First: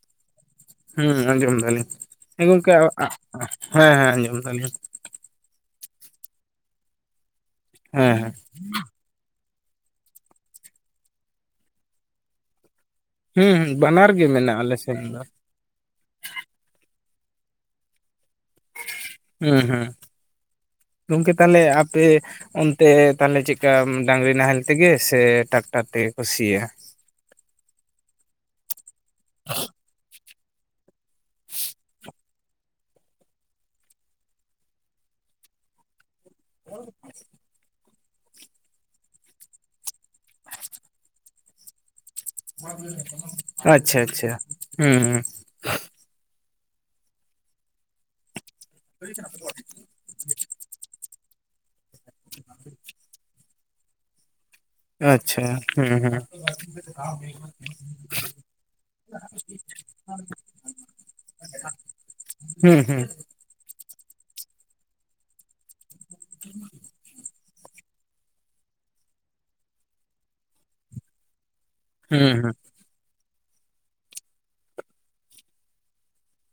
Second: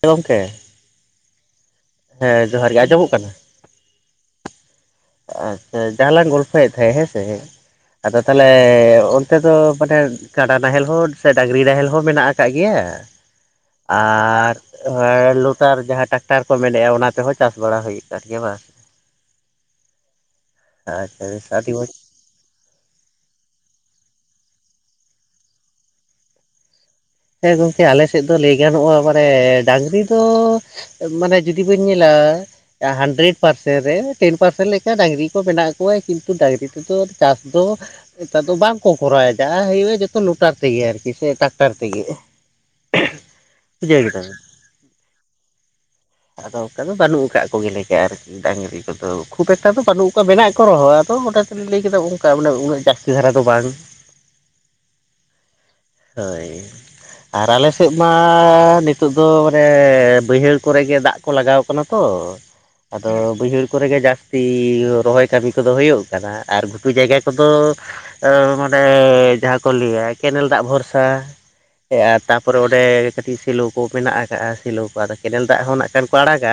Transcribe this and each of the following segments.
ᱦᱮᱸ ᱜᱚᱝᱠᱮ ᱦᱩᱸ ᱟᱸᱡᱚᱢ ᱫᱟᱞᱤᱧ, ᱮᱸ ᱦᱮᱸ ᱡᱚᱦᱟᱨ ᱜᱚᱝᱠᱮ ᱜᱮ ᱟᱸᱡᱚᱢᱚᱜ ᱠᱟᱱᱟ ᱦᱮᱸ ᱦᱮᱸ ᱟᱸᱡᱚᱢ ᱫᱟᱞᱤᱧ᱾ ᱟᱪᱪᱷᱟ ᱡᱟᱦᱟᱸ ᱞᱟᱝ ᱜᱚᱞᱯᱷᱚᱭᱮᱜ ᱛᱟᱦᱮᱸᱫ ᱦᱮᱸᱥᱮ ᱦᱮᱸ ᱟᱫᱚ ᱦᱮᱸ ᱛᱟᱦᱚᱞᱮ ᱛᱮ ᱫᱚ ᱢᱟᱱᱮ ᱠᱟᱰᱟ ᱱᱟᱦᱮᱞ ᱦᱚᱸ ᱥᱮ ᱰᱟᱹᱝᱨᱤ ᱱᱟᱦᱮᱞ ᱦᱚᱸ ᱢᱮᱱᱟᱜ ᱟᱠᱟᱜ ᱜᱮᱭᱟ᱾ ᱦᱩᱸ ᱵᱟᱱᱟᱨ ᱜᱮ ᱟᱨ ᱢᱮᱱᱟᱜᱼᱟ ᱟᱞᱮ ᱥᱮᱱ ᱫᱚ ᱦᱮᱸ ᱞᱚᱴᱟᱨ ᱡᱟᱦᱟᱸ ᱴᱟᱠᱴᱟᱨ ᱠᱚ ᱢᱮᱱᱮᱜᱼᱟ ᱚᱱᱟ ᱛᱮᱦᱚᱸ ᱪᱟᱥ ᱵᱟᱲᱟ ᱦᱩᱭ ᱠᱟᱱ ᱜᱮᱭᱟ ᱵᱟᱝ? ᱦᱩᱸ ᱦᱩᱸ ᱟᱪᱪᱷᱟ ᱜᱚᱝᱠᱮ ᱵᱮᱥ ᱛᱟᱦᱞᱮ ᱟᱹᱰᱤ ᱢᱚᱡᱽ ᱟᱯᱮ ᱚᱱᱛᱮ ᱛᱟᱦᱞᱮ ᱪᱮᱜᱠᱟ ᱰᱟᱝᱨᱤ ᱱᱟᱦᱮᱞ ᱛᱮᱜᱮ ᱥᱮ ᱴᱟᱠᱴᱟᱨ ᱛᱮᱜᱮ ᱠᱚ ᱥᱤᱭᱟ? ᱦᱮᱸ ᱜᱚᱝᱠᱮ ᱟᱞᱮ ᱥᱮᱫ ᱫᱚ ᱞᱟᱹᱭ ᱜᱟᱱᱚᱜᱼᱟ ᱢᱟᱱᱮ ᱰᱟᱝᱨᱤ ᱫᱚ ᱢᱟᱱᱮ ᱡᱩᱫᱤ ᱵᱤᱱ ᱧᱮᱞᱟ ᱦᱟᱱᱰᱨᱮᱰ ᱯᱟᱨᱥᱮᱱ ᱨᱮ ᱴᱮᱱ ᱯᱟᱨᱥᱮᱱ ᱞᱮᱠᱟ ᱰᱟᱝᱨᱤ ᱠᱚ ᱢᱮᱱᱟᱜ ᱠᱚᱣᱟ ᱠᱤᱱ ᱛᱩ ᱰᱟᱹᱝᱨᱤ ᱛᱮᱫᱚ ᱪᱟᱥ ᱫᱚ ᱱᱮᱛᱟᱨ ᱫᱚ ᱵᱟᱝ ᱠᱚ ᱠᱚᱨᱟᱣᱫᱟ ᱦᱩᱭᱩᱜᱼᱟ ᱡᱚᱛᱚ ᱞᱚᱴᱟᱨ ᱛᱮᱜᱮ ᱟᱨᱠᱤ ᱥᱮ ᱴᱟᱠᱴᱟᱨ ᱛᱮᱜᱮ ᱾ [inaudible] ᱟᱪᱪᱷᱟ ᱟᱪᱪᱷᱟ ᱦᱩᱸ ᱦᱩᱸ ᱟᱫᱚ ᱚᱝᱠᱟ ᱫᱚ ᱵᱟᱹᱱᱩᱜ ᱟᱠᱟᱜ ᱠᱚᱜᱮᱞᱤᱧᱟ ᱟᱨᱠᱤ ᱰᱟᱝᱨᱤ ᱠᱚᱫᱚ ᱠᱷᱩᱵ ᱮᱠ ᱴᱟ ᱫᱚ ᱵᱟᱹᱱᱩᱜ ᱠᱚᱣᱟ, ᱢᱮᱱᱟᱜ ᱠᱚ ᱨᱚᱦᱚ ᱟᱫᱚ [inaudible] ᱛᱮᱞᱤᱧ ᱞᱟᱹᱭ ᱠᱮᱫᱟ ᱚᱝᱠᱟ ᱢᱟᱱᱮ ᱩᱱᱟᱹᱜ ᱡᱟᱹᱥᱛᱤ ᱫᱷᱟᱨᱟ ᱫᱚ ᱵᱟᱝ ᱾ [inaudible] ᱟᱪᱪᱷᱟ ᱦᱩᱸ ᱦᱩᱸ᱾ ᱟᱨ ᱟᱞᱮ ᱥᱮᱜ ᱢᱟ ᱱᱤᱛᱚᱜ ᱫᱚ ᱢᱟᱱᱮ ᱵᱟᱹᱭᱦᱟᱹᱲ ᱠᱚᱨᱮᱜ ᱜᱮ ᱫᱟᱜ ᱠᱚ ᱞᱟᱜᱟᱣ ᱠᱟᱱᱟ ᱛᱚ ᱦᱩᱸ ᱦᱩᱸ ᱟᱫᱚ ᱵᱟᱹᱭᱦᱟᱹᱲ ᱠᱚᱨᱮ ᱜᱮ ᱡᱟᱹᱥᱛᱤ ᱨᱚᱦᱚᱭ ᱠᱟᱹᱢᱤ ᱠᱚᱫᱚ ᱦᱩᱭᱩᱜ ᱠᱟᱱᱟ ᱟᱨ ᱜᱷᱩᱴᱩ ᱡᱟᱭᱜᱟ ᱠᱚ ᱫᱚ ᱮ ᱱᱚᱸᱰᱮ ᱡᱟᱦᱟᱸ ᱠᱚ ᱞᱟᱹᱭᱟ ᱠᱮᱱᱮᱞ ᱫᱟᱜ ᱵᱷᱚᱨᱥᱟ ᱮ ᱟᱨ ᱦᱩᱸ ᱦᱩᱸ ᱛᱟᱯᱚᱨᱮ ᱚᱸᱰᱮ ᱠᱟᱹᱴᱤᱡ ᱥᱤᱞᱚ ᱠᱚ ᱢᱮᱱᱟᱜ ᱟᱠᱟᱜᱼᱟ ᱥᱤᱞᱚ ᱠᱚ ᱟᱫᱚ ᱠᱮᱱᱮᱞ ᱫᱟᱜ ᱦᱚᱸ ᱱᱟᱜ ᱠᱷᱟᱱ ᱠᱚ ᱟᱲᱟᱜᱟ